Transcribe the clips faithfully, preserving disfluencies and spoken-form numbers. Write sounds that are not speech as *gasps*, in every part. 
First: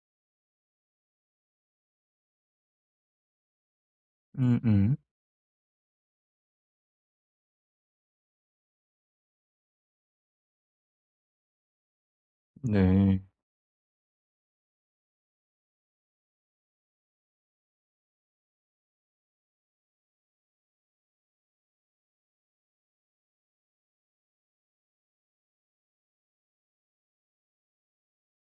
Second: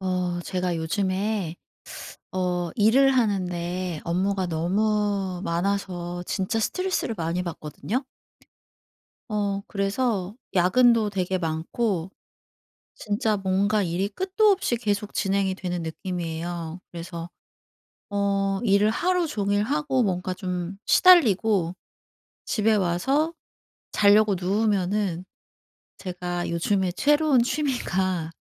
어 제가 요즘에 어 일을 하는데 업무가 음음. 너무 많아서 진짜 스트레스를 많이 받거든요. 어 그래서 야근도 되게 많고 네. 진짜 뭔가 일이 끝도 없이 계속 진행이 되는 느낌이에요. 그래서 어 일을 하루 종일 하고 뭔가 좀 시달리고 집에 와서 자려고 누우면은 제가 요즘에 새로운 취미가 *laughs*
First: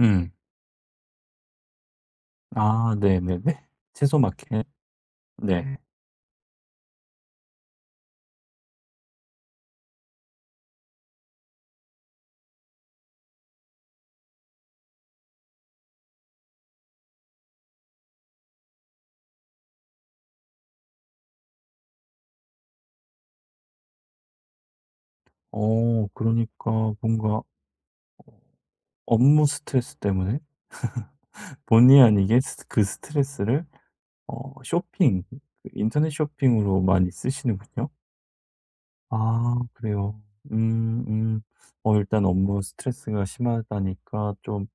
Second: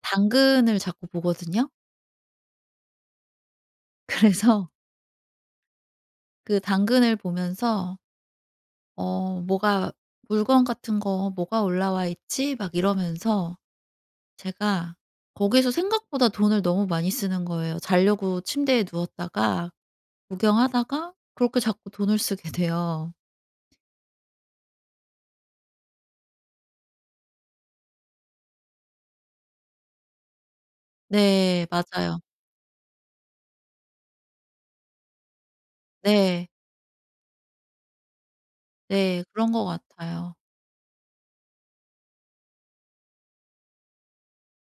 음. 당근을 자꾸 보거든요. 아 네네네. 채소 마켓. 그래서 네. 그 당근을 보면서 어 뭐가 "물건 같은 거 뭐가 올라와 있지?" 막 이러면서 제가 거기서 생각보다 돈을 너무 많이 쓰는 거예요. 자려고 침대에 누웠다가 구경하다가 그렇게 자꾸 돈을 쓰게 *laughs* 돼요. 어 그러니까 뭔가 업무 스트레스 때문에 네, 본의 맞아요. 아니게 스 그 스트레스를 어 쇼핑, 그 인터넷 네. 쇼핑으로 많이 쓰시는군요. 네, 그런 아 것 그래요. 같아요. 음 음. 어 일단 업무 스트레스가 심하다니까 좀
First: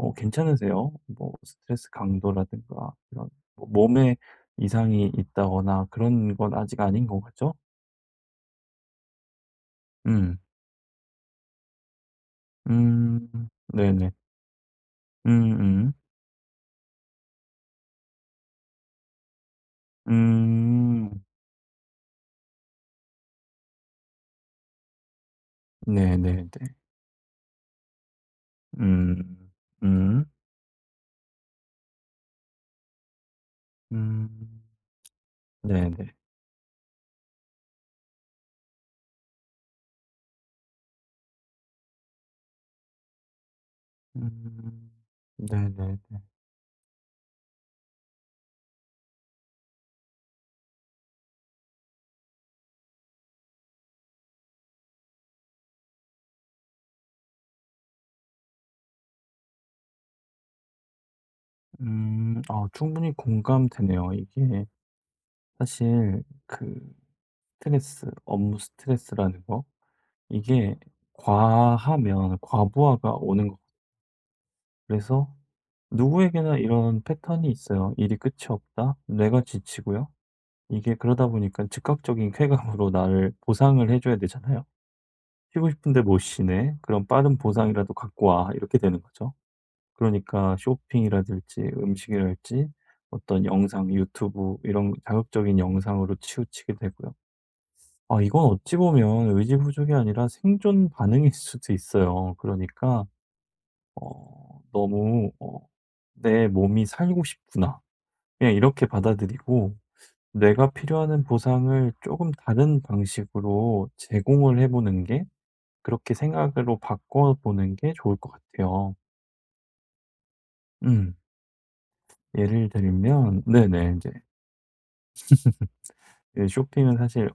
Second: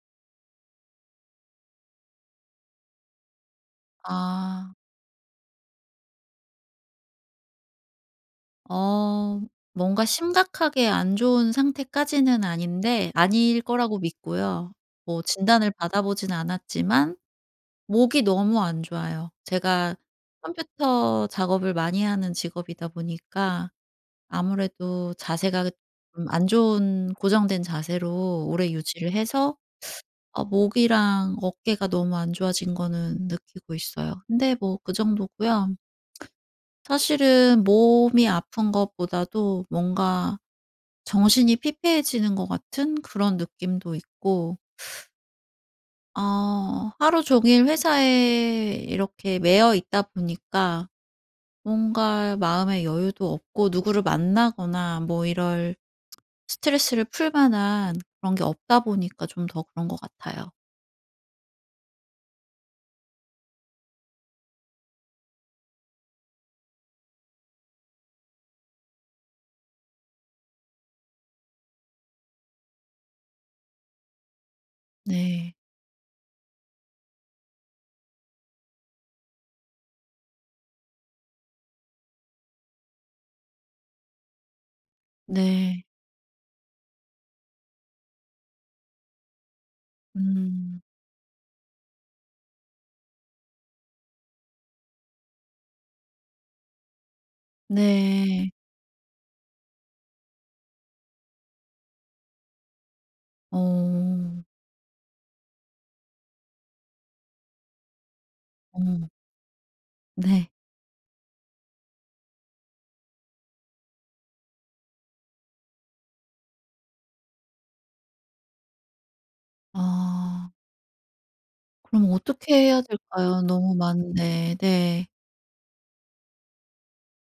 어 괜찮으세요? 뭐 스트레스 강도라든가 이런 뭐 몸에 아. 이상이 있다거나 그런 건 아직 아닌 것 같죠? 어 뭔가 음. 심각하게 안 좋은 상태까지는 아닌데 음. 아닐 거라고 네네. 믿고요. 뭐 진단을 음음. 받아 보진 않았지만 목이 너무 안 좋아요. 제가 음. 음, 컴퓨터 작업을 많이 하는 직업이다 보니까 아무래도 자세가 좀 안 네네네. 좋은 고정된 자세로 오래 유지를 음. 해서 음. 어 목이랑 어깨가 너무 안 좋아진 거는 느끼고 있어요. 근데 음. 뭐 그 정도고요. 네네. 사실은 몸이 아픈 것보다도 뭔가 정신이 피폐해지는 것 같은 그런 느낌도 있고 음. 네네네. 어 하루 종일 회사에 이렇게 매여 있다 보니까 뭔가 마음의 여유도 없고 누구를 만나거나 뭐 이럴 스트레스를 풀 만한 그런 게 없다 보니까 좀 더 그런 것 같아요. 음. 아 충분히 공감되네요. 이게 사실 그 스트레스, 업무 스트레스라는 거 이게 과하면 과부하가 오는 거 그래서 네. 누구에게나 이런 패턴이 있어요. '일이 끝이 없다. 뇌가 지치고요. 이게 그러다 보니까 즉각적인 쾌감으로 *laughs* 나를 보상을 해 줘야 되잖아요. "쉬고 네. 싶은데 못 쉬네. 그럼 빠른 보상이라도 갖고 와." 이렇게 되는 거죠. 그러니까 음. 쇼핑이라든지 음식이랄지 어떤 영상, 유튜브 이런 자극적인 영상으로 치우치게 되고요. 아 이건 네. 어찌 보면 의지부족이 아니라 생존 반응일 수도 있어요. 그러니까 어. 어 너무 어 '내 몸이 살고 싶구나.' 그냥 어. 이렇게 받아들이고 네. 내가 필요하는 보상을 조금 다른 방식으로 제공을 해 보는 게 그렇게 생각으로 바꿔 보는 게 좋을 것 같아요. 아. 음. 그럼 어떻게 예를 해야 될까요? 들면 너무 네네. 이제 많은데. 네. 이 쇼핑은 사실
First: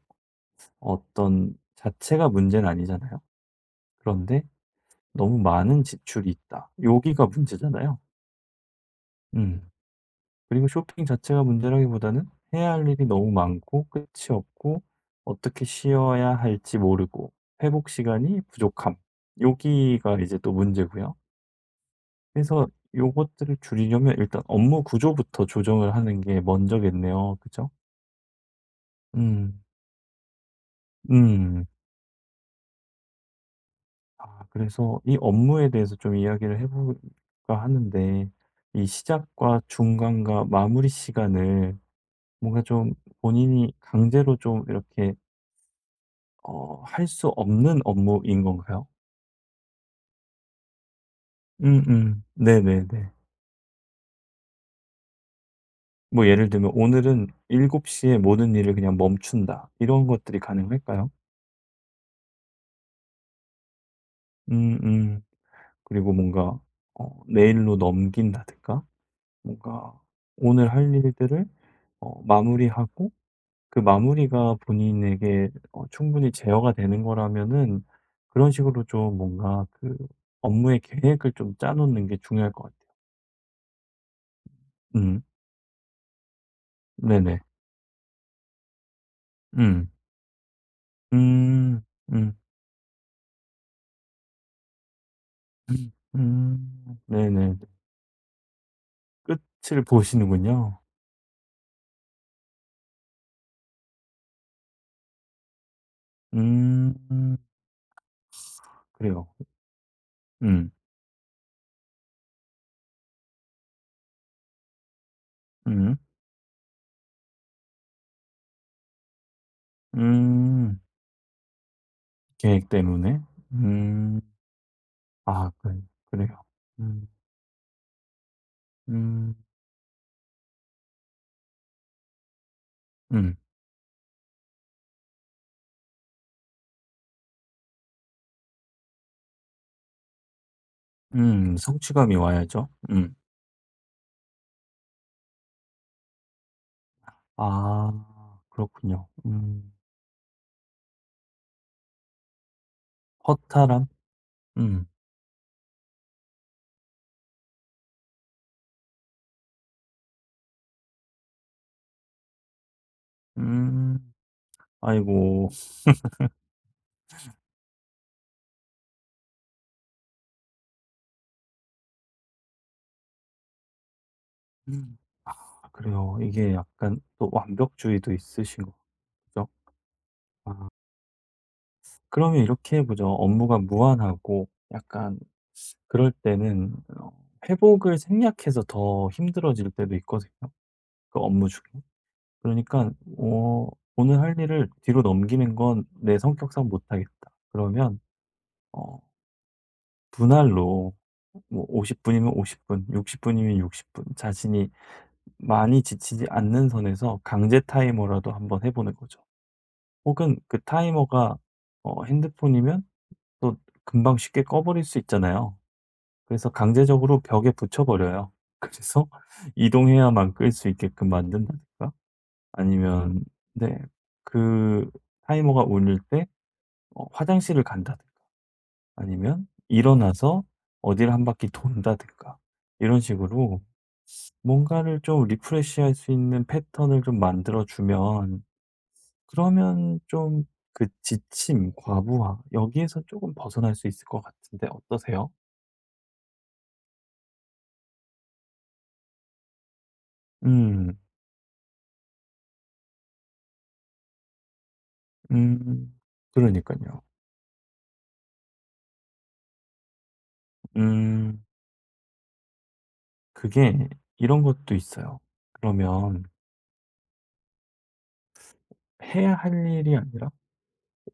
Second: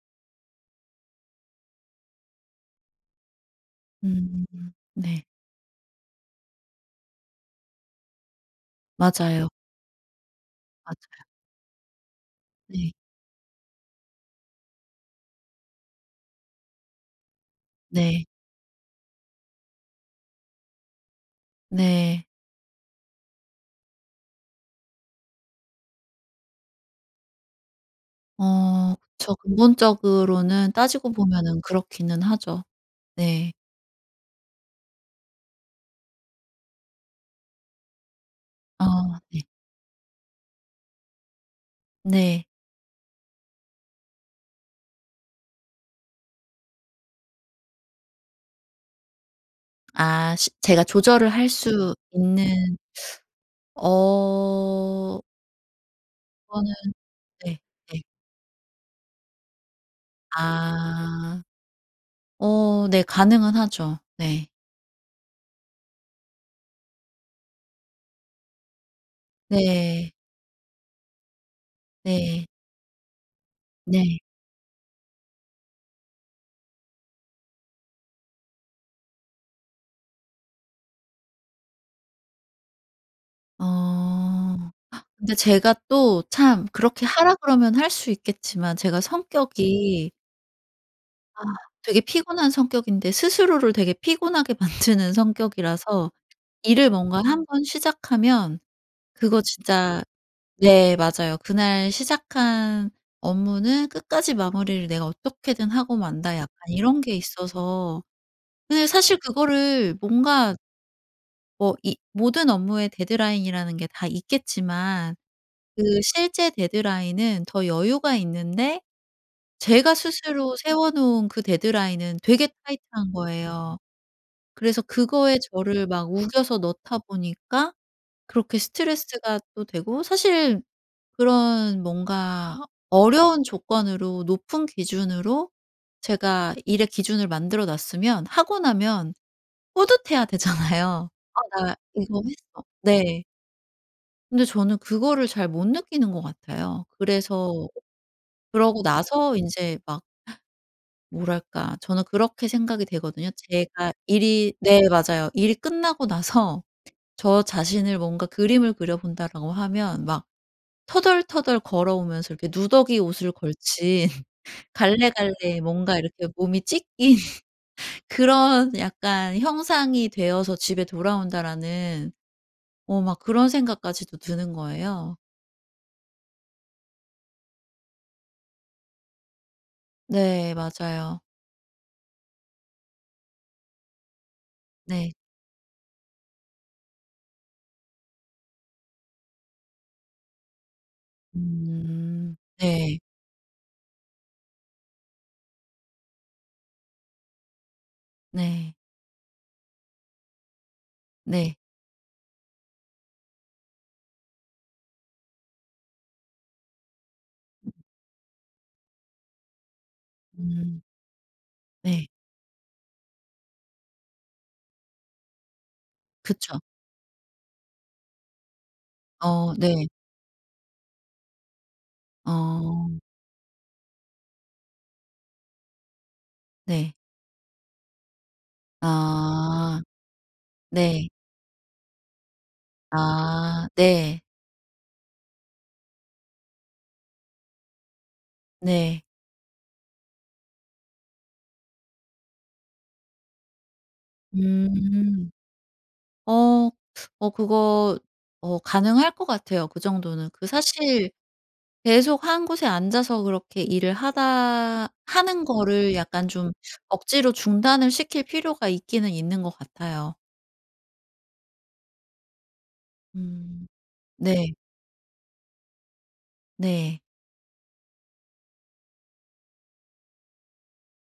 어떤 자체가 문제는 아니잖아요. 그런데 음. 네. '너무 많은 지출이 있다.' 여기가 문제잖아요. 맞아요, 음. 그리고 쇼핑 맞아요. 자체가 문제라기보다는 해야 할 네. 일이 너무 많고 끝이 없고 어떻게 쉬어야 할지 모르고 회복 네. 시간이 부족함. 여기가 이제 또 문제고요. 네. 그래서 요것들을 줄이려면 일단 업무 구조부터 조정을 하는 게 먼저겠네요. 그죠? 어, 그쵸. 음. 근본적으로는 따지고 보면은 음. 그렇기는 하죠. 네. 아 그래서 이 업무에 대해서 좀 이야기를 해 볼까 하는데 이 아, 네. 시작과 중간과 마무리 시간을 네. 뭔가 좀 본인이 강제로 좀 이렇게 어 할 수 없는 업무인 건가요? 아 시 제가 조절을 할 수 음음. 있는. 네네네. 어 뭐 예를 그거는. 들면 오늘은 네, 7곱 네. 시에 모든 일을 그냥 멈춘다. 이런 것들이 가능할까요? 아. 어, 네, 가능은 하죠. 네. 음음. 그리고 뭔가 어 내일로 넘긴다든가 뭔가 네. 오늘 할 일들을 어 네. 마무리하고 그 네. 마무리가 본인에게 어 충분히 제어가 되는 거라면은 그런 식으로 좀 뭔가 그 업무의 계획을 좀 짜 놓는 게 중요할 것 같아요. 어. 음. 근데 제가 또 참 그렇게 하라 네네. 그러면 할 수 있겠지만 제가 음. 성격이 음. 되게 음. 피곤한 성격인데 스스로를 되게 피곤하게 *laughs* 만드는 성격이라서 음. 일을 뭔가 한 네네. 번 시작하면 그거 끝을 진짜. 보시는군요. 네, 맞아요. 그날 시작한 업무는 끝까지 마무리를 내가 어떻게든 하고 만다 약간 이런 게 음. 있어서. 근데 사실 그래요. 그거를 뭔가, 음. 뭐 이 모든 업무에 데드라인이라는 게 다 있겠지만 그 음. 실제 데드라인은 더 여유가 있는데 제가 스스로 음. 세워 놓은 그 데드라인은 되게 계획 타이트한 때문에. 거예요. 음. 그래서 그거에 아 그 저를 막 그래요. 우겨서 넣다 음. 보니까 그렇게 음. 스트레스가 또 되고, 사실 그런 뭔가 음. 어려운 조건으로 높은 기준으로 제가 일의 기준을 만들어 놨으면, 하고 나면 뿌듯해야 되잖아요. '아 음. 나 성취감이 이거 했어.' 와야죠. 음. 네. 근데 저는 그거를 잘 못 느끼는 것 같아요. 그래서 아 그러고 그렇군요. 나서 음. 인제 막 뭐랄까 저는 그렇게 생각이 되거든요. 허탈함? 제가 일이, 네 음. 맞아요, 일이 끝나고 나서 저 자신을 뭔가 그림을 그려 본다라고 하면 막 터덜터덜 걸어오면서 이렇게 누더기 옷을 음. 걸치, 아이고. 갈래갈래 뭔가 이렇게 몸이 찢긴 *laughs* 그런 약간 형상이 되어서 집에 돌아온다라는 어 막 그런 생각까지도 드는 음, 거예요. 아 그래요. 이게 약간 또 완벽주의도 있으신 거죠? 네, 아. 맞아요. 그러면 이렇게 해 보죠. 업무가 무한하고 네. 약간 그럴 때는 어 회복을 생략해서 더 힘들어질 때도 있거든요, 그 업무 중에. 음. 그러니까 네. 어 '오늘 할 일을 뒤로 넘기는 건 내 성격상 못하겠다.' 그러면 네. 어 분할로 네. 뭐 오십 분이면 오십 분, 육십 분이면 육십 분 자신이 많이 지치지 않는 선에서 강제 타이머라도 한번 해 보는 거죠. 혹은 그 음, 타이머가 어 네. 핸드폰이면 또 금방 쉽게 꺼버릴 수 있잖아요. 그래서 그쵸. 강제적으로 벽에 붙여버려요. 그래서 어, *laughs* 네. 이동해야만 끌 수 있게끔 만든다든가 어, 아니면 네. 그 타이머가 울릴 때 네. 어 화장실을 간다든가 아니면 아, 일어나서 네. 어디를 한 바퀴 돈다든가 이런 식으로 아, 네. 뭔가를 좀 리프레시할 수 있는 패턴을 좀 만들어 주면 네. 그러면 좀 그 지침, 과부하 여기에서 조금 벗어날 수 있을 것 같은데 음. 어떠세요? 어 어 그거 어 가능할 것 같아요, 그 정도는. 그 음. 사실 계속 한 곳에 앉아서 그렇게 일을 하다 하는 음. 거를 약간 좀 그러니깐요. 억지로 중단을 시킬 필요가 있기는 있는 것 같아요. 음. 음. 그게 이런 네. 것도 있어요. 그러면 네. 해야 할 일이 아니라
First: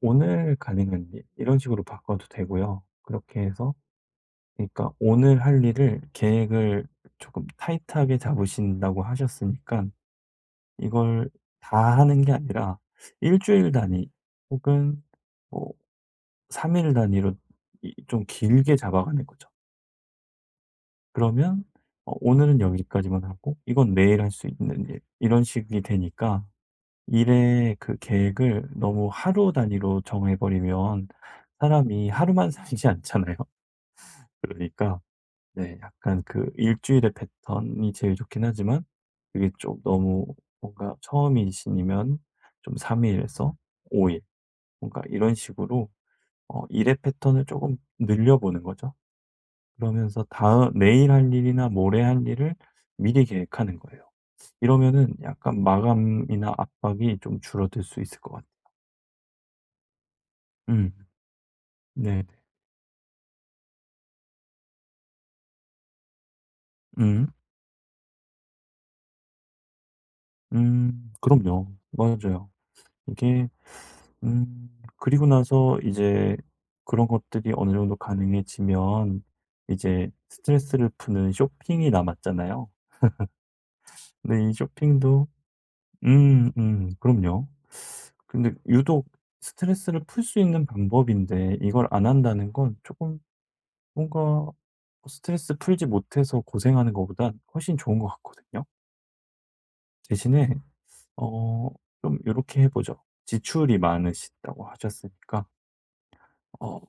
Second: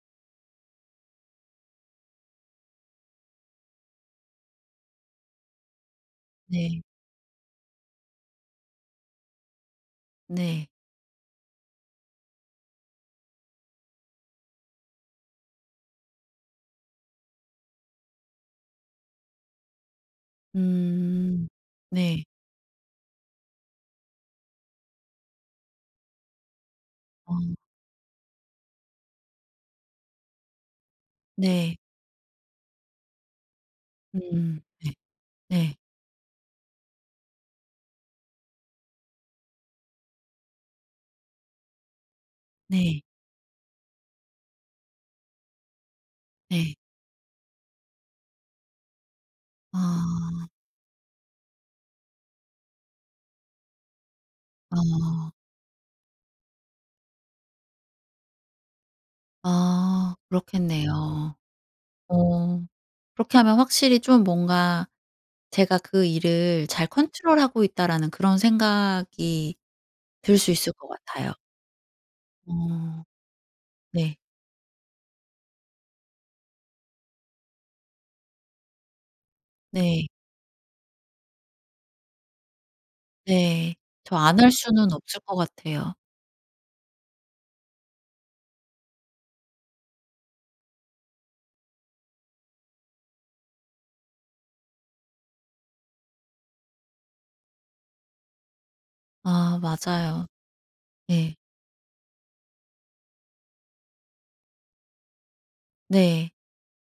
오늘 가능한 일 이런 식으로 바꿔도 되고요. 그렇게 해서 그러니까 오늘 할 일을 네. 계획을 조금 타이트하게 잡으신다고 하셨으니까 네. 이걸 다 하는 게 아니라 일 주일 단위 혹은 뭐 삼 일 단위로 이 좀 길게 잡아가는 거죠. 음. 그러면 어 네. 오늘은 여기까지만 하고 이건 내일 할 수 있는 일 이런 식이 되니까 어, 일의 그 계획을 너무 하루 단위로 정해 버리면 네. 사람이 하루만 *laughs* 살지 않잖아요. 음. 네. 그러니까 네. 네 약간 그 일주일의 패턴이 제일 좋긴 하지만 그게 좀 너무 뭔가 처음이시면 좀 네. 삼 일에서 오 일 뭔가 이런 식으로 어 네. 일의 패턴을 조금 늘려 보는 거죠. 그러면서 아. 다음 내일 할 일이나 모레 할 일을 미리 계획하는 거예요. 이러면은 어. 약간 마감이나 압박이 좀 줄어들 수 있을 것 같아요. 아, 음. 그렇겠네요. 네네. 어, 그렇게 하면 확실히 좀 뭔가 제가 그 일을 잘 음. 컨트롤하고 있다라는 그런 생각이 들 수 있을 것 음. 같아요. 그럼요. 맞아요. 어, 이게 네. 음 그리고 나서 이제 그런 것들이 어느 정도 가능해지면 네. 이제 스트레스를 푸는 쇼핑이 남았잖아요. 네. 저 안 근데 할 이 수는 없을 쇼핑도 것 같아요. 음 음. 그럼요. 근데 유독 스트레스를 풀 수 있는 방법인데 이걸 안 한다는 건 조금 뭔가 스트레스 풀지 못해서 고생하는 것보단 훨씬 좋은 것 같거든요. 아, 맞아요. 대신에 네. 어 좀 이렇게 해 보죠. 지출이 많으시다고 하셨으니까 네. 어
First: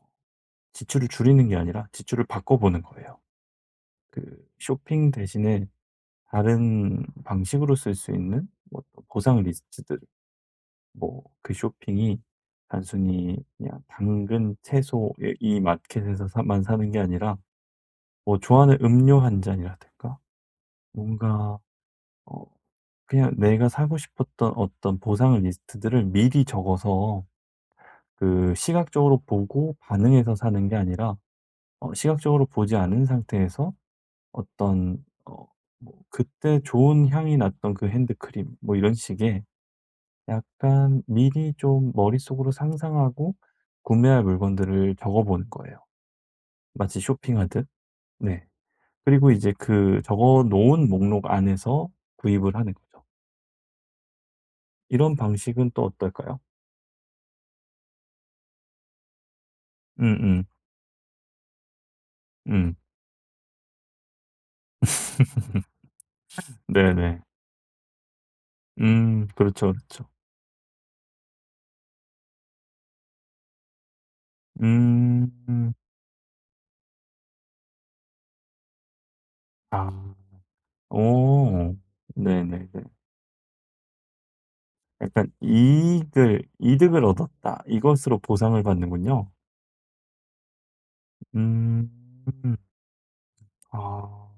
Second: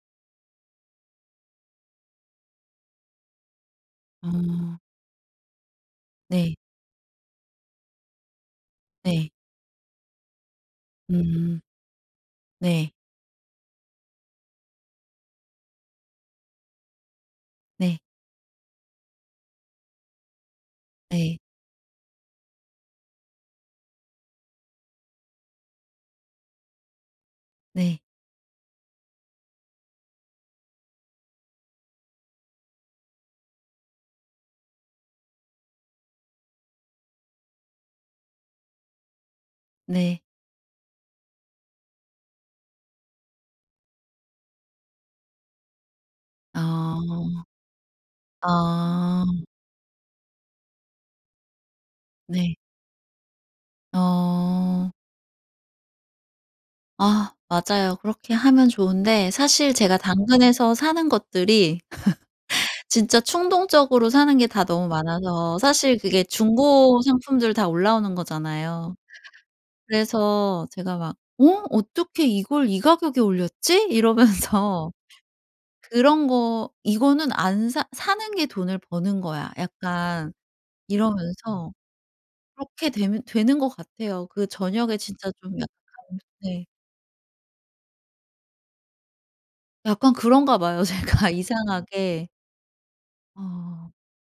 지출을 줄이는 게 아니라 지출을 바꿔 보는 거예요. 그 어, 쇼핑 대신에 네. 다른 방식으로 쓸 수 있는 뭐 어떤 네. 보상 리스트들 뭐 그 음, 쇼핑이 네. 단순히 그냥 당근, 채소 이 이 마켓에서 사 만 사는 게 아니라 네. 뭐 좋아하는 음료 한 잔이라든가 네. 뭔가 어 그냥 내가 사고 싶었던 어떤 보상 리스트들을 미리 적어서 네. 그 시각적으로 보고 반응해서 사는 게 아니라 어 시각적으로 보지 않은 상태에서 어떤 어 뭐 그때 좋은 향이 났던 그 핸드크림 뭐 이런 식의 네. 약간 미리 좀 머릿속으로 상상하고 구매할 물건들을 적어보는 거예요. 마치 어. 쇼핑하듯. 네. 아, 그리고 이제 그 적어 놓은 목록 안에서 구입을 네. 하는 거죠. 어. 이런 방식은 또 어떨까요? 아, 맞아요. 그렇게 하면 좋은데 사실 제가 음음. 당근에서 사는 것들이 음. 음. 진짜 충동적으로 사는 게 다 너무 많아서, *laughs* 사실 그게 중고 네네. 상품들 다 올라오는 거잖아요. 음. 그렇죠, 그렇죠. 그래서 제가 막 '어 어떻게 이걸 이 가격에 올렸지?' 이러면서 음. *laughs* 그런 거 '이거는 안 사 사는 게 돈을 버는 거야.' 아. 약간 이러면서 오, 네네네. 그렇게 되면 되는 것 같아요. 그 저녁에 진짜 약간 좀 약간. 감 이익을 네. 이득을 얻었다. 이것으로 보상을 받는군요. 약간 그런가 봐요 *laughs* 제가 음. 이상하게. 어 아.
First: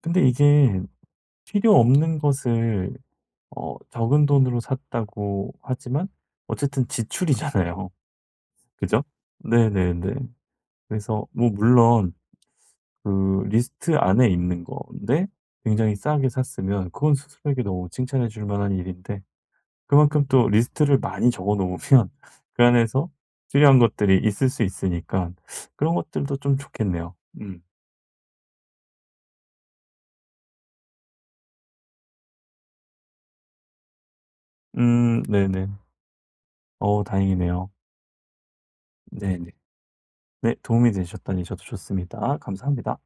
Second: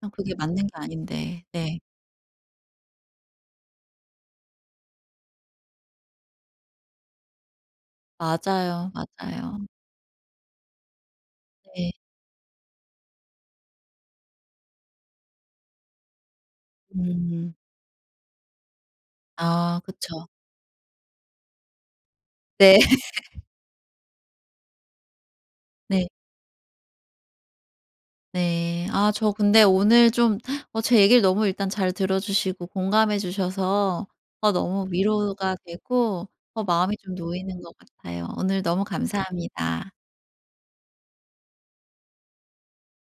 그냥 근데 그게 맞는 게 이게 아닌데. 필요 네. 없는 것을 어 적은 돈으로 샀다고 하지만 어쨌든 지출이잖아요. *laughs* 맞아요, 그죠? 맞아요. 네네네. 그래서 뭐 네. 물론 그 리스트 안에 있는 건데 굉장히 싸게 샀으면 그건 음. 스스로에게 너무 칭찬해 줄 만한 일인데 아, 그만큼 그쵸. 또 리스트를 많이 적어 놓으면 *laughs* 그 네. 안에서 *laughs* 필요한 것들이 있을 수 있으니까 그런 네. 것들도 좀 좋겠네요. 음. 네. 아 저 근데 오늘 좀 *gasps* 어 제 얘기를 너무 일단 잘 들어 주시고 공감해 주셔서 어 너무 음 위로가 네네. 되고 어 마음이 어 좀 놓이는 다행이네요. 것 같아요. 오늘 너무 네네. 감사합니다. 네. 도움이 되셨다니 저도 좋습니다. 감사합니다.